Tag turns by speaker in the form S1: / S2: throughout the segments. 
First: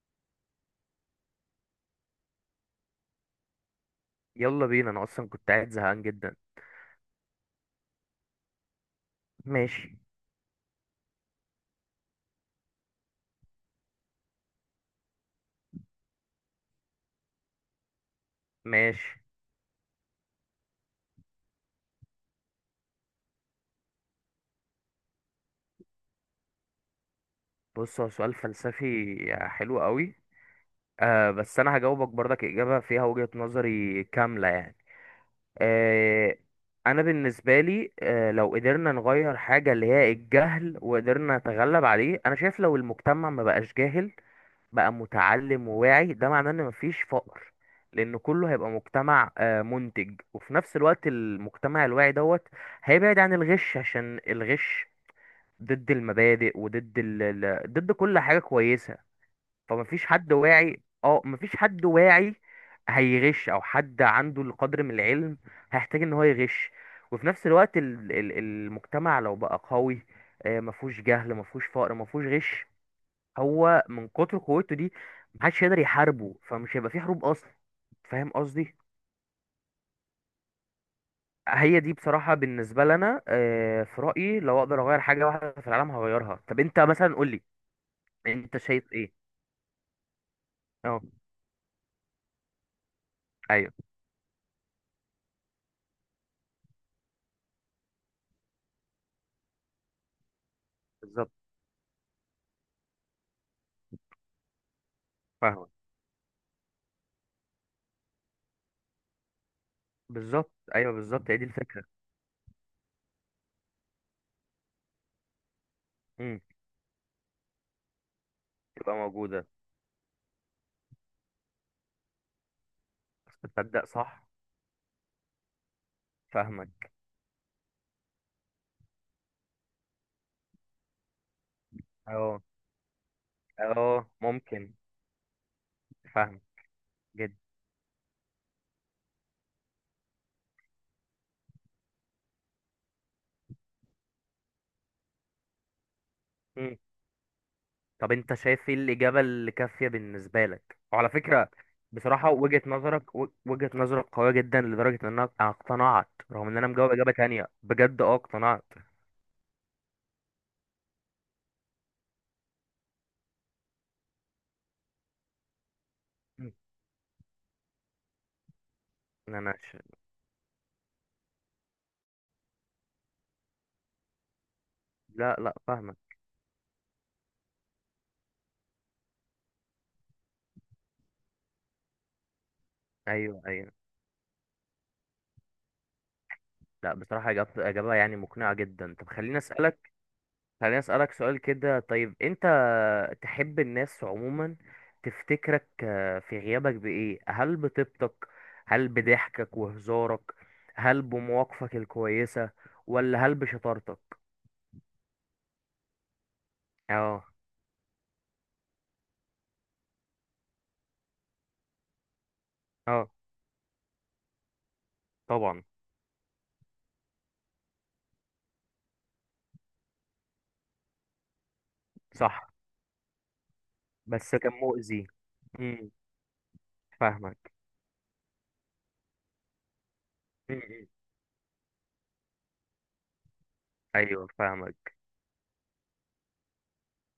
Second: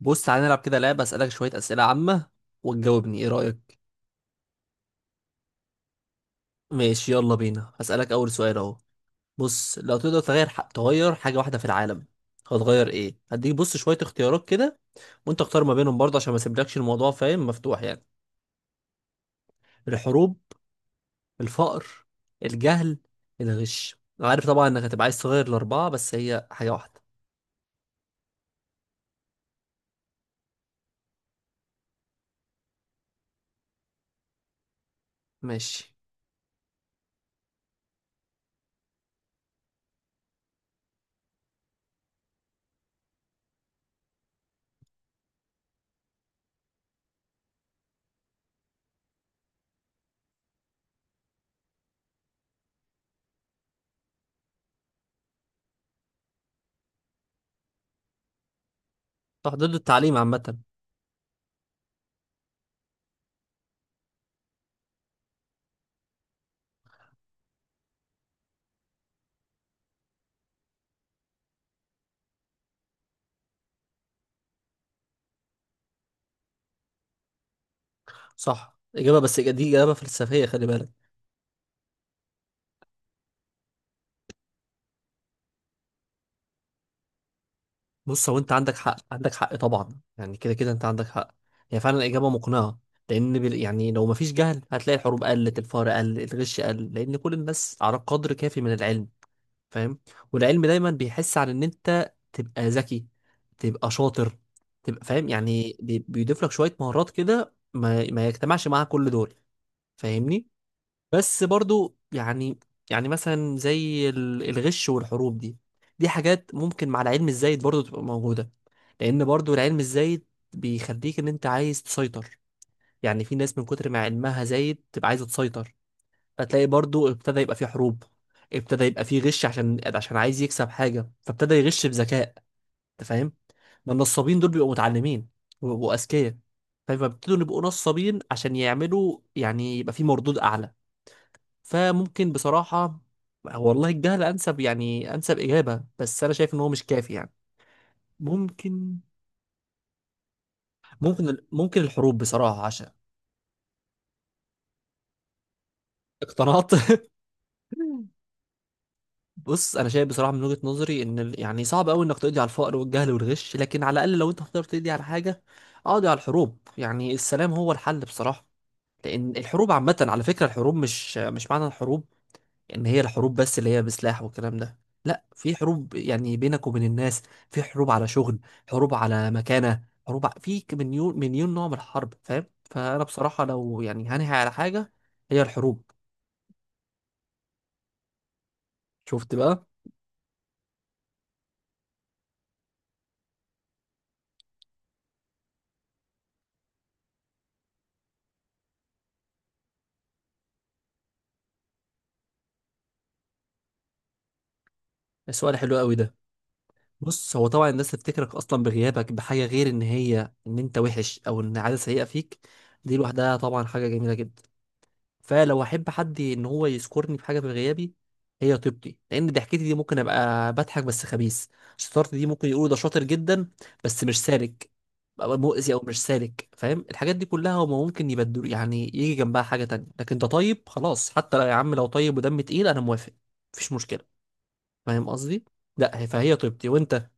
S1: بص تعالى نلعب كده لعبة أسألك شوية أسئلة عامة وتجاوبني، إيه رأيك؟
S2: يلا بينا انا اصلا كنت قاعد زهقان جدا.
S1: ماشي يلا بينا هسألك أول سؤال أهو. بص
S2: ماشي.
S1: لو تقدر تغير تغير حاجة واحدة في العالم هتغير إيه؟ هديك بص شوية اختيارات كده وأنت اختار ما بينهم برضه عشان ما اسيبلكش الموضوع، فاهم؟ مفتوح يعني:
S2: ماشي.
S1: الحروب، الفقر، الجهل، الغش. أنا عارف طبعا إنك هتبقى عايز تغير الأربعة بس هي حاجة واحدة.
S2: بص، هو سؤال فلسفي حلو قوي. آه، بس انا هجاوبك برضك اجابه فيها وجهه نظري كامله يعني.
S1: ماشي.
S2: آه. انا بالنسبه لي، لو قدرنا نغير حاجه اللي هي الجهل وقدرنا نتغلب عليه، انا شايف لو المجتمع ما بقاش جاهل بقى متعلم وواعي، ده معناه ان مفيش فقر، لان كله هيبقى مجتمع منتج. وفي نفس الوقت المجتمع الواعي دوت هيبعد عن الغش، عشان الغش ضد المبادئ وضد ضد كل حاجة كويسة.
S1: صح، ضد
S2: فمفيش
S1: التعليم
S2: حد
S1: عامة.
S2: واعي، مفيش حد واعي هيغش، او حد عنده القدر من العلم هيحتاج ان هو يغش. وفي نفس الوقت المجتمع لو بقى قوي، مفهوش جهل مفهوش فقر مفهوش غش، هو من كتر قوته دي محدش يقدر يحاربه فمش هيبقى فيه حروب اصلا. فاهم قصدي؟
S1: صح، إجابة، بس دي إجابة فلسفية خلي بالك.
S2: هي دي بصراحة بالنسبة لنا، في رأيي لو اقدر اغير حاجة واحدة في العالم هغيرها. طب انت مثلا قولي،
S1: بص هو انت
S2: انت
S1: عندك
S2: شايف
S1: حق،
S2: ايه؟
S1: عندك حق طبعا، يعني كده كده انت
S2: اه.
S1: عندك حق. هي فعلا اجابه مقنعه، لان
S2: ايوه،
S1: يعني لو مفيش جهل هتلاقي الحروب قلت، الفقر قل، الغش قل، لان كل الناس على قدر كافي من العلم، فاهم؟ والعلم دايما
S2: بالظبط.
S1: بيحس على ان انت تبقى ذكي، تبقى شاطر، تبقى فاهم،
S2: فاهمة.
S1: يعني بيضيف لك شويه مهارات كده ما يجتمعش معاها كل دول. فاهمني؟
S2: بالظبط، ايوه بالظبط، هي
S1: بس
S2: دي الفكرة.
S1: برضو يعني، يعني مثلا زي الغش والحروب دي، دي
S2: امم.
S1: حاجات ممكن مع العلم الزايد برضو تبقى موجودة.
S2: تبقى
S1: لأن
S2: موجودة.
S1: برضو العلم الزايد بيخليك إن أنت عايز تسيطر، يعني في
S2: بس
S1: ناس من
S2: تصدق،
S1: كتر ما
S2: صح.
S1: علمها زايد تبقى عايزة تسيطر. فتلاقي
S2: فاهمك.
S1: برضو ابتدى يبقى في حروب، ابتدى يبقى في غش عشان عايز يكسب حاجة فابتدى يغش بذكاء.
S2: اه،
S1: أنت فاهم؟ ما
S2: اه،
S1: النصابين دول بيبقوا
S2: ممكن.
S1: متعلمين وبيبقوا أذكياء،
S2: فاهمك جدا.
S1: فبيبتدوا يبقوا نصابين عشان يعملوا، يعني يبقى في مردود أعلى. فممكن بصراحة، والله الجهل أنسب يعني، أنسب إجابة، بس أنا شايف إن هو
S2: امم.
S1: مش كافي يعني.
S2: طب انت شايف ايه
S1: ممكن
S2: الإجابة اللي كافية بالنسبة لك؟ وعلى
S1: ممكن
S2: فكرة،
S1: ممكن الحروب
S2: بصراحة وجهة
S1: بصراحة عشان
S2: نظرك وجهة نظرك قوية جدا لدرجة ان انا اقتنعت، رغم ان انا
S1: اقتنعت.
S2: مجاوب إجابة تانية بجد، اقتنعت.
S1: بص أنا شايف بصراحة من وجهة نظري إن يعني صعب أوي إنك تقضي على الفقر والجهل والغش، لكن على الأقل لو أنت هتقدر تقضي على حاجة اقضي على
S2: مم.
S1: الحروب، يعني السلام هو الحل بصراحة.
S2: ان
S1: لأن
S2: انا
S1: الحروب
S2: ش...
S1: عامة، على فكرة الحروب مش معنى الحروب ان هي الحروب بس اللي هي بسلاح والكلام ده، لا،
S2: لا، لا،
S1: في حروب
S2: فاهمك.
S1: يعني بينك وبين الناس، في حروب على شغل، حروب على مكانة، حروب مليون مليون نوع من الحرب، فاهم؟ فانا
S2: ايوه،
S1: بصراحة
S2: ايوه.
S1: لو يعني هنهي على حاجة هي الحروب.
S2: لا بصراحة، إجابة إجابة يعني مقنعة جدا. طب
S1: شفت
S2: خليني
S1: بقى؟
S2: أسألك. سؤال كده. طيب، أنت تحب الناس عموما، تفتكرك في غيابك بإيه؟ هل بطيبتك؟ هل بضحكك وهزارك؟ هل بمواقفك الكويسة؟ ولا هل بشطارتك؟
S1: السؤال حلو قوي ده.
S2: اه.
S1: بص هو طبعا الناس تفتكرك اصلا بغيابك بحاجة غير ان هي ان انت وحش او ان عادة سيئة فيك، دي
S2: اه
S1: لوحدها طبعا حاجة جميلة جدا.
S2: طبعا.
S1: فلو احب حد ان هو يذكرني بحاجه في غيابي هي طيبتي، لان ضحكتي دي ممكن ابقى بضحك بس خبيث، شطارتي دي ممكن
S2: صح
S1: يقولوا ده شاطر جدا بس مش
S2: بس كان
S1: سالك،
S2: مؤذي.
S1: أبقى مؤذي او
S2: امم.
S1: مش سالك. فاهم؟ الحاجات دي
S2: فاهمك.
S1: كلها هما ممكن يبدل، يعني يجي جنبها حاجه تانية، لكن ده
S2: امم.
S1: طيب
S2: امم.
S1: خلاص، حتى لو يا عم لو طيب ودم تقيل انا موافق، مفيش مشكله.
S2: أيوه، فاهمك.
S1: فاهم قصدي؟ لا فهي طيبتي، وانت؟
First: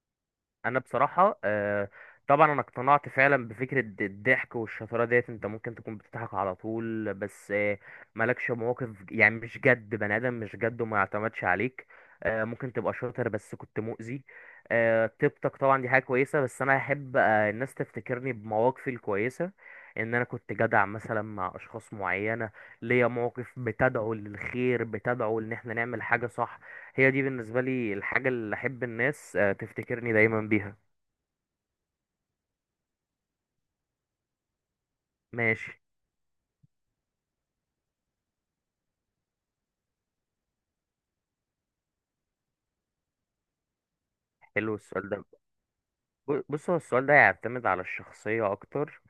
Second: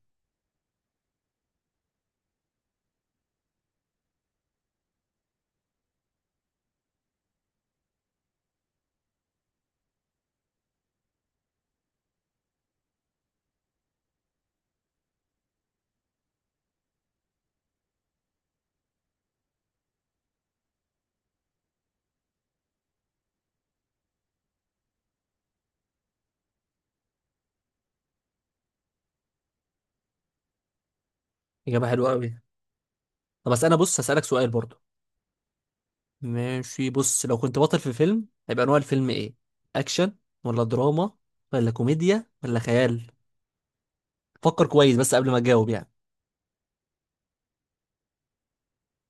S2: انا بصراحه، طبعا انا اقتنعت فعلا بفكره الضحك والشطاره ديت. انت ممكن تكون بتضحك على طول بس، مالكش مواقف، يعني مش جد، بني ادم مش جد وما يعتمدش عليك. ممكن تبقى شاطر بس كنت مؤذي. طيبتك طبعا دي حاجه كويسه، بس انا احب الناس تفتكرني بمواقفي الكويسه، ان انا كنت جدع مثلا مع اشخاص معينه، ليا مواقف بتدعو للخير، بتدعو ان احنا نعمل حاجه صح. هي دي بالنسبة لي الحاجة اللي أحب الناس تفتكرني دايما بيها.
S1: اجابه حلوه قوي. طب بس انا بص هسالك سؤال برضو.
S2: ماشي.
S1: ماشي، بص لو كنت بطل في فيلم هيبقى نوع الفيلم ايه؟ اكشن ولا دراما ولا كوميديا ولا خيال؟ فكر
S2: حلو
S1: كويس
S2: السؤال
S1: بس
S2: ده.
S1: قبل ما تجاوب يعني.
S2: بص هو السؤال ده يعتمد على الشخصية أكتر.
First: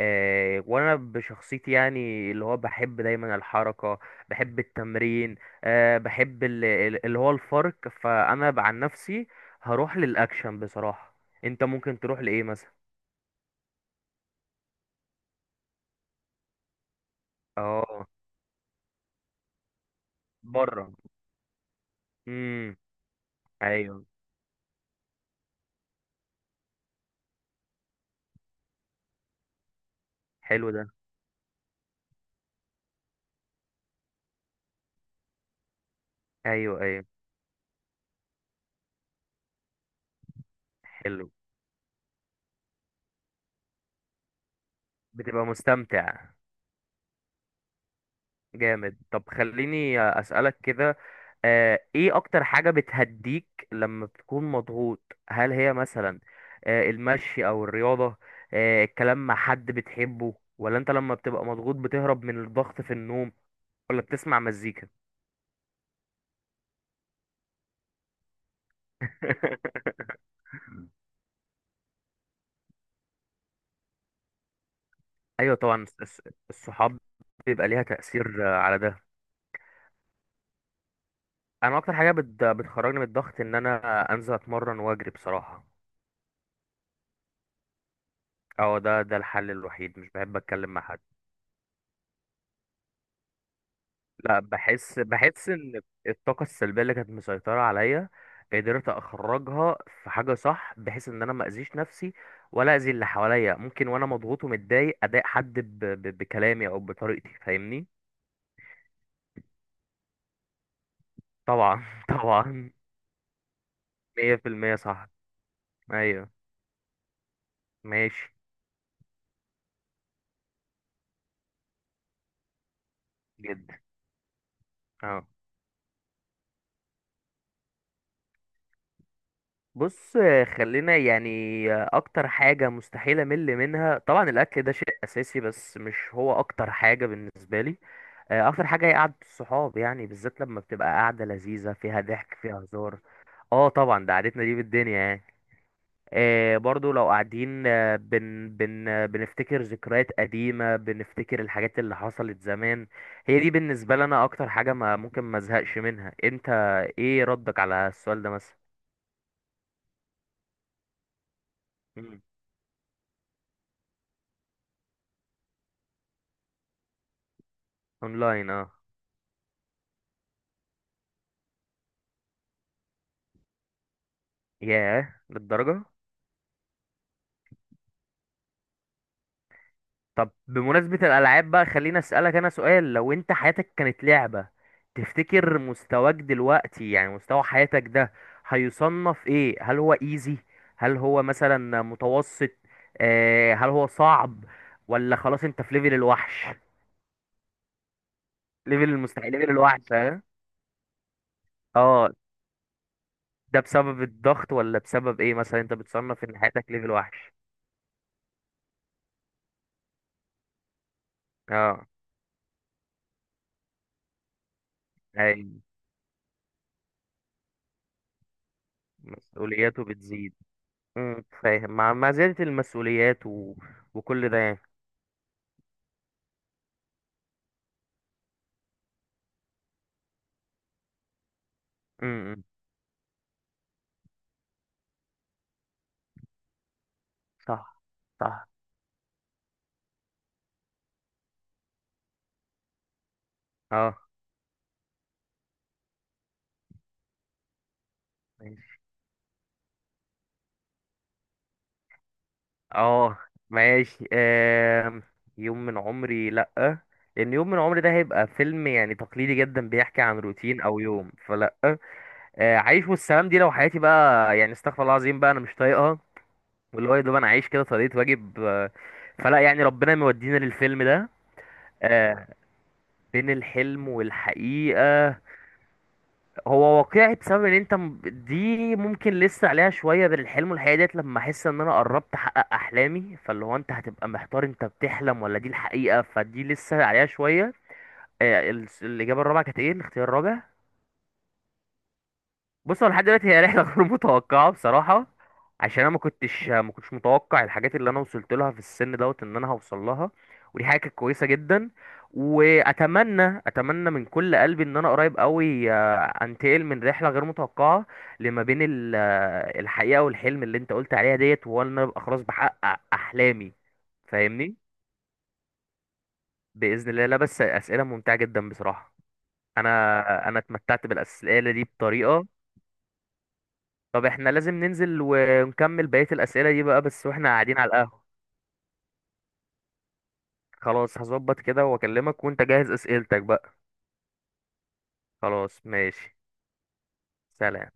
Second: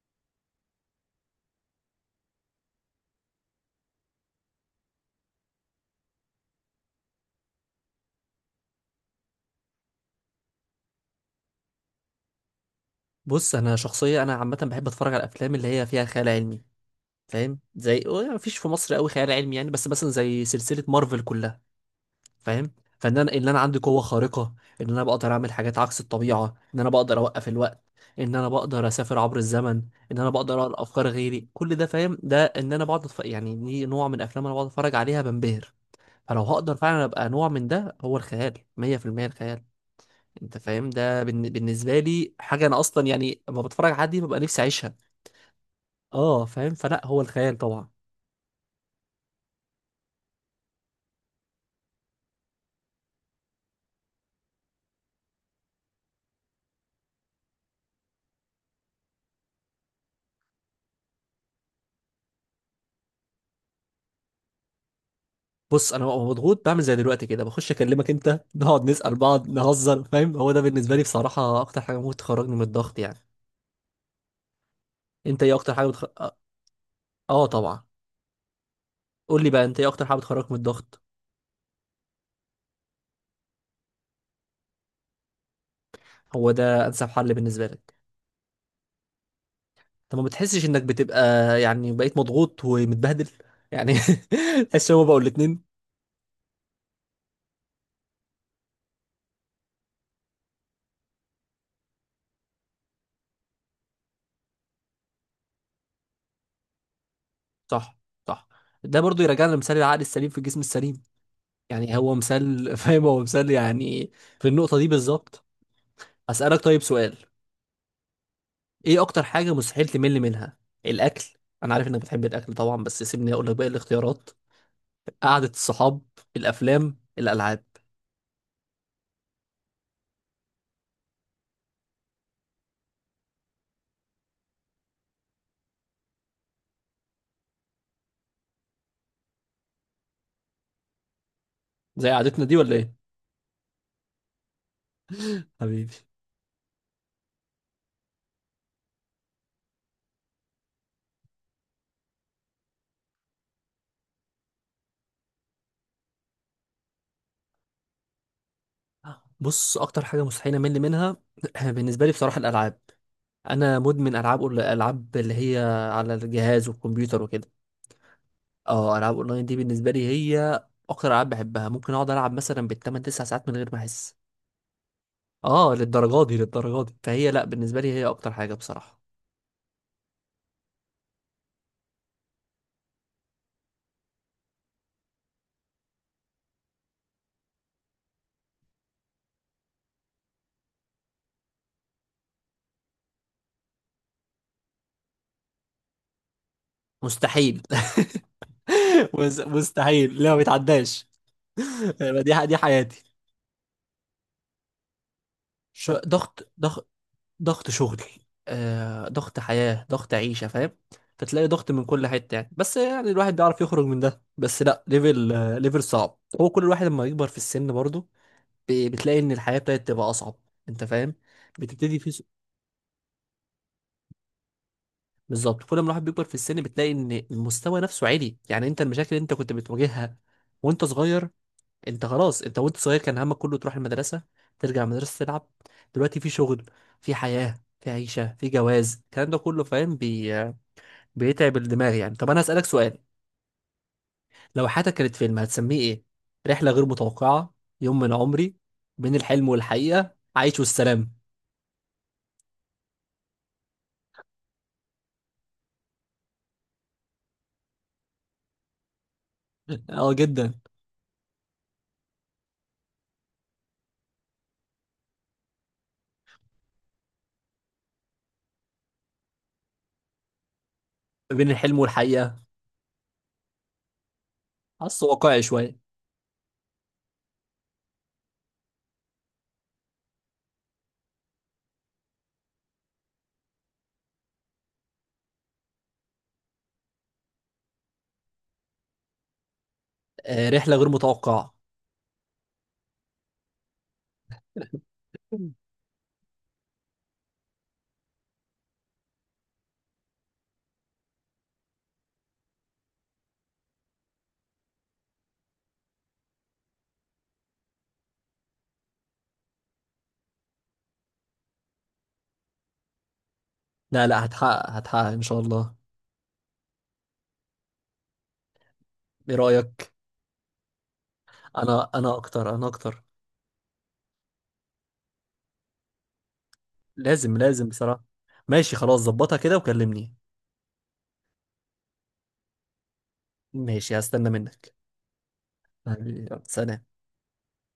S2: وأنا بشخصيتي يعني اللي هو بحب دايما الحركة، بحب التمرين، بحب اللي هو الفرق. فأنا عن نفسي هروح للأكشن بصراحة. أنت ممكن تروح لإيه مثلا؟
S1: بص انا شخصيه، انا عامه بحب اتفرج على الافلام اللي هي فيها خيال علمي، فاهم؟ زي
S2: اه.
S1: مفيش في مصر قوي خيال علمي يعني، بس مثلا زي سلسله
S2: بره.
S1: مارفل كلها، فاهم؟
S2: امم.
S1: فان انا ان انا عندي قوه
S2: أيوه.
S1: خارقه، ان انا بقدر اعمل حاجات عكس الطبيعه، ان انا بقدر اوقف الوقت، ان انا بقدر اسافر عبر الزمن، ان انا بقدر
S2: حلو
S1: اقرا
S2: ده.
S1: افكار غيري، كل ده فاهم؟ ده ان انا بقعد يعني دي نوع من افلام انا بقعد اتفرج عليها بنبهر. فلو هقدر
S2: أيوه، أيوه.
S1: فعلا ابقى نوع من ده، هو الخيال، 100%، الخيال. انت فاهم ده
S2: حلو.
S1: بالنسبه لي حاجه انا اصلا، يعني لما بتفرج على حد دي ببقى نفسي اعيشها.
S2: بتبقى مستمتع.
S1: اه فاهم، فلا هو الخيال طبعا.
S2: جامد. طب خليني أسألك كده، ايه اكتر حاجة بتهديك لما بتكون مضغوط؟ هل هي مثلا المشي او الرياضة، الكلام مع حد بتحبه، ولا انت لما بتبقى مضغوط بتهرب من الضغط في النوم، ولا بتسمع مزيكا؟
S1: بص انا ببقى مضغوط بعمل زي دلوقتي كده، بخش اكلمك انت، نقعد نسأل بعض، نهزر، فاهم؟ هو ده بالنسبه لي بصراحه اكتر حاجه ممكن تخرجني من الضغط يعني. انت ايه
S2: ايوه
S1: اكتر
S2: طبعا،
S1: حاجه
S2: الصحاب
S1: اه
S2: بيبقى ليها
S1: طبعا.
S2: تأثير على ده.
S1: قول لي بقى انت، ايه اكتر حاجه بتخرجك من الضغط؟
S2: انا اكتر حاجة بتخرجني من الضغط ان انا انزل اتمرن واجري بصراحة.
S1: هو ده انسب حل بالنسبه لك؟
S2: اه، ده الحل الوحيد، مش
S1: انت ما
S2: بحب
S1: بتحسش
S2: اتكلم مع
S1: انك
S2: حد.
S1: بتبقى، يعني بقيت مضغوط ومتبهدل يعني؟
S2: لا،
S1: تحس؟
S2: بحس،
S1: هو بقول الاتنين.
S2: ان الطاقه السلبيه اللي كانت مسيطره عليا قدرت اخرجها في حاجه صح، بحيث ان انا ما اذيش نفسي ولا اذي اللي حواليا. ممكن وانا مضغوط ومتضايق اضايق حد بكلامي او بطريقتي فاهمني.
S1: صح، صح. ده برضو يرجعنا لمثال العقل السليم في الجسم السليم
S2: طبعا
S1: يعني، هو
S2: طبعا.
S1: مثال فاهم؟ هو مثال يعني، في
S2: 100%
S1: النقطه دي
S2: صح.
S1: بالظبط.
S2: ايوه.
S1: اسالك طيب سؤال:
S2: ماشي.
S1: ايه اكتر حاجة مستحيل تمل منها؟ الاكل؟ انا عارف انك بتحب الاكل طبعا، بس سيبني اقول لك باقي
S2: جدا.
S1: الاختيارات:
S2: اه.
S1: قعدة الصحاب، الافلام، الالعاب.
S2: بص، خلينا يعني، اكتر حاجه مستحيل امل منها طبعا الاكل، ده شيء اساسي بس مش هو اكتر حاجه بالنسبه لي. اكتر حاجه هي قعده الصحاب، يعني بالذات لما بتبقى قعده لذيذه فيها
S1: زي
S2: ضحك
S1: قعدتنا دي
S2: فيها
S1: ولا ايه؟
S2: هزار. اه طبعا، ده قعدتنا دي بالدنيا يعني.
S1: حبيبي.
S2: آه برضو لو قاعدين، آه، بن بن آه، بنفتكر ذكريات قديمه، بنفتكر الحاجات اللي حصلت زمان. هي دي بالنسبه لنا اكتر حاجه ما ممكن ما ازهقش منها. انت ايه ردك على السؤال ده مثلا؟
S1: بص اكتر حاجة مستحيل امل منها بالنسبة لي
S2: مم.
S1: بصراحة الالعاب. انا مدمن العاب العاب اللي هي على الجهاز والكمبيوتر وكده.
S2: اونلاين اه.
S1: اه، العاب اونلاين دي بالنسبة لي هي اكتر العاب بحبها، ممكن اقعد العب مثلا بالتمن تسع ساعات من غير ما احس.
S2: ياه،
S1: اه
S2: للدرجه.
S1: للدرجات دي، للدرجات دي، فهي لا بالنسبة لي هي اكتر حاجة بصراحة.
S2: طب بمناسبة الألعاب بقى خليني أسألك أنا سؤال، لو أنت حياتك كانت لعبة، تفتكر مستواك دلوقتي يعني مستوى حياتك ده هيصنف إيه؟ هل هو إيزي؟ هل هو مثلا متوسط؟ هل هو صعب؟ ولا خلاص أنت في ليفل الوحش؟
S1: مستحيل.
S2: ليفل المستحيل، ليفل الوحش،
S1: مستحيل،
S2: ها؟
S1: لا ما بيتعداش.
S2: اه.
S1: دي دي حياتي.
S2: ده بسبب الضغط ولا بسبب إيه مثلا أنت بتصنف إن
S1: ضغط
S2: حياتك
S1: ضغط
S2: ليفل وحش؟
S1: ضغط شغل، ضغط حياة، ضغط عيشة، فاهم؟ فتلاقي ضغط من
S2: اه،
S1: كل حتة يعني، بس يعني الواحد بيعرف يخرج من ده، بس لا ليفل
S2: أي.
S1: ليفل صعب، هو كل الواحد لما يكبر في السن برضه بتلاقي ان الحياة
S2: مسؤولياته
S1: ابتدت تبقى
S2: بتزيد.
S1: اصعب. انت فاهم؟
S2: فاهم، مع
S1: بتبتدي في
S2: زيادة المسؤوليات وكل ده يعني.
S1: بالظبط كل ما الواحد بيكبر في السن بتلاقي ان المستوى نفسه عالي، يعني انت المشاكل اللي انت كنت بتواجهها وانت صغير، انت خلاص،
S2: امم.
S1: انت وانت صغير كان همك كله تروح المدرسة، ترجع المدرسة تلعب، دلوقتي في شغل، في حياة،
S2: صح.
S1: في عيشة،
S2: صح.
S1: في جواز، الكلام ده كله فاهم؟ بيتعب الدماغ يعني. طب انا هسألك سؤال:
S2: اه
S1: لو حياتك كانت فيلم هتسميه ايه؟ رحلة غير متوقعة، يوم من عمري،
S2: ماشي.
S1: بين الحلم والحقيقة، عايش والسلام؟
S2: اه ماشي. يوم من عمري، لأ. لأن يوم من عمري ده هيبقى فيلم يعني تقليدي جدا بيحكي
S1: اه
S2: عن
S1: جدا.
S2: روتين أو يوم، فلأ. عيش والسلام دي لو حياتي بقى يعني، استغفر الله العظيم، بقى أنا مش طايقها، واللي هو يا دوب أنا عايش كده طريقة واجب، فلأ يعني ربنا مودينا للفيلم ده.
S1: بين الحلم
S2: آه،
S1: والحقيقة،
S2: بين الحلم
S1: حاسه
S2: والحقيقة.
S1: واقعي شوية.
S2: هو واقعي بسبب ان انت دي ممكن لسه عليها شويه، بين الحلم والحقيقه ديت لما احس ان انا قربت احقق احلامي، فاللي هو انت هتبقى محتار انت بتحلم ولا دي الحقيقه، فدي لسه عليها شويه. الاجابه الرابعه كانت ايه الاختيار الرابع؟
S1: آه رحلة غير متوقعة.
S2: بص هو لحد دلوقتي هي رحله غير متوقعه بصراحه، عشان انا ما كنتش متوقع الحاجات اللي انا وصلت لها في السن دوت ان انا هوصل لها، ودي حاجه كانت كويسه جدا. واتمنى من كل قلبي ان انا قريب قوي، انتقل من رحله غير متوقعه لما بين الحقيقه والحلم اللي انت قلت عليها ديت، وان انا ابقى خلاص بحقق احلامي.
S1: لا لا،
S2: فاهمني؟
S1: هتحقق هتحقق ان شاء الله.
S2: باذن الله. لا بس اسئله ممتعه جدا بصراحه.
S1: ايه رأيك؟
S2: انا اتمتعت بالاسئله دي
S1: انا انا
S2: بطريقه.
S1: اكتر انا اكتر
S2: طب احنا لازم ننزل ونكمل بقية الأسئلة دي بقى بس واحنا
S1: لازم
S2: قاعدين
S1: لازم
S2: على القهوة.
S1: بصراحة. ماشي خلاص، ظبطها كده وكلمني.
S2: خلاص هظبط كده واكلمك، وانت جهز أسئلتك بقى.
S1: ماشي هستنى منك.
S2: خلاص ماشي.
S1: حبيبي، يلا، سلام.
S2: سلام.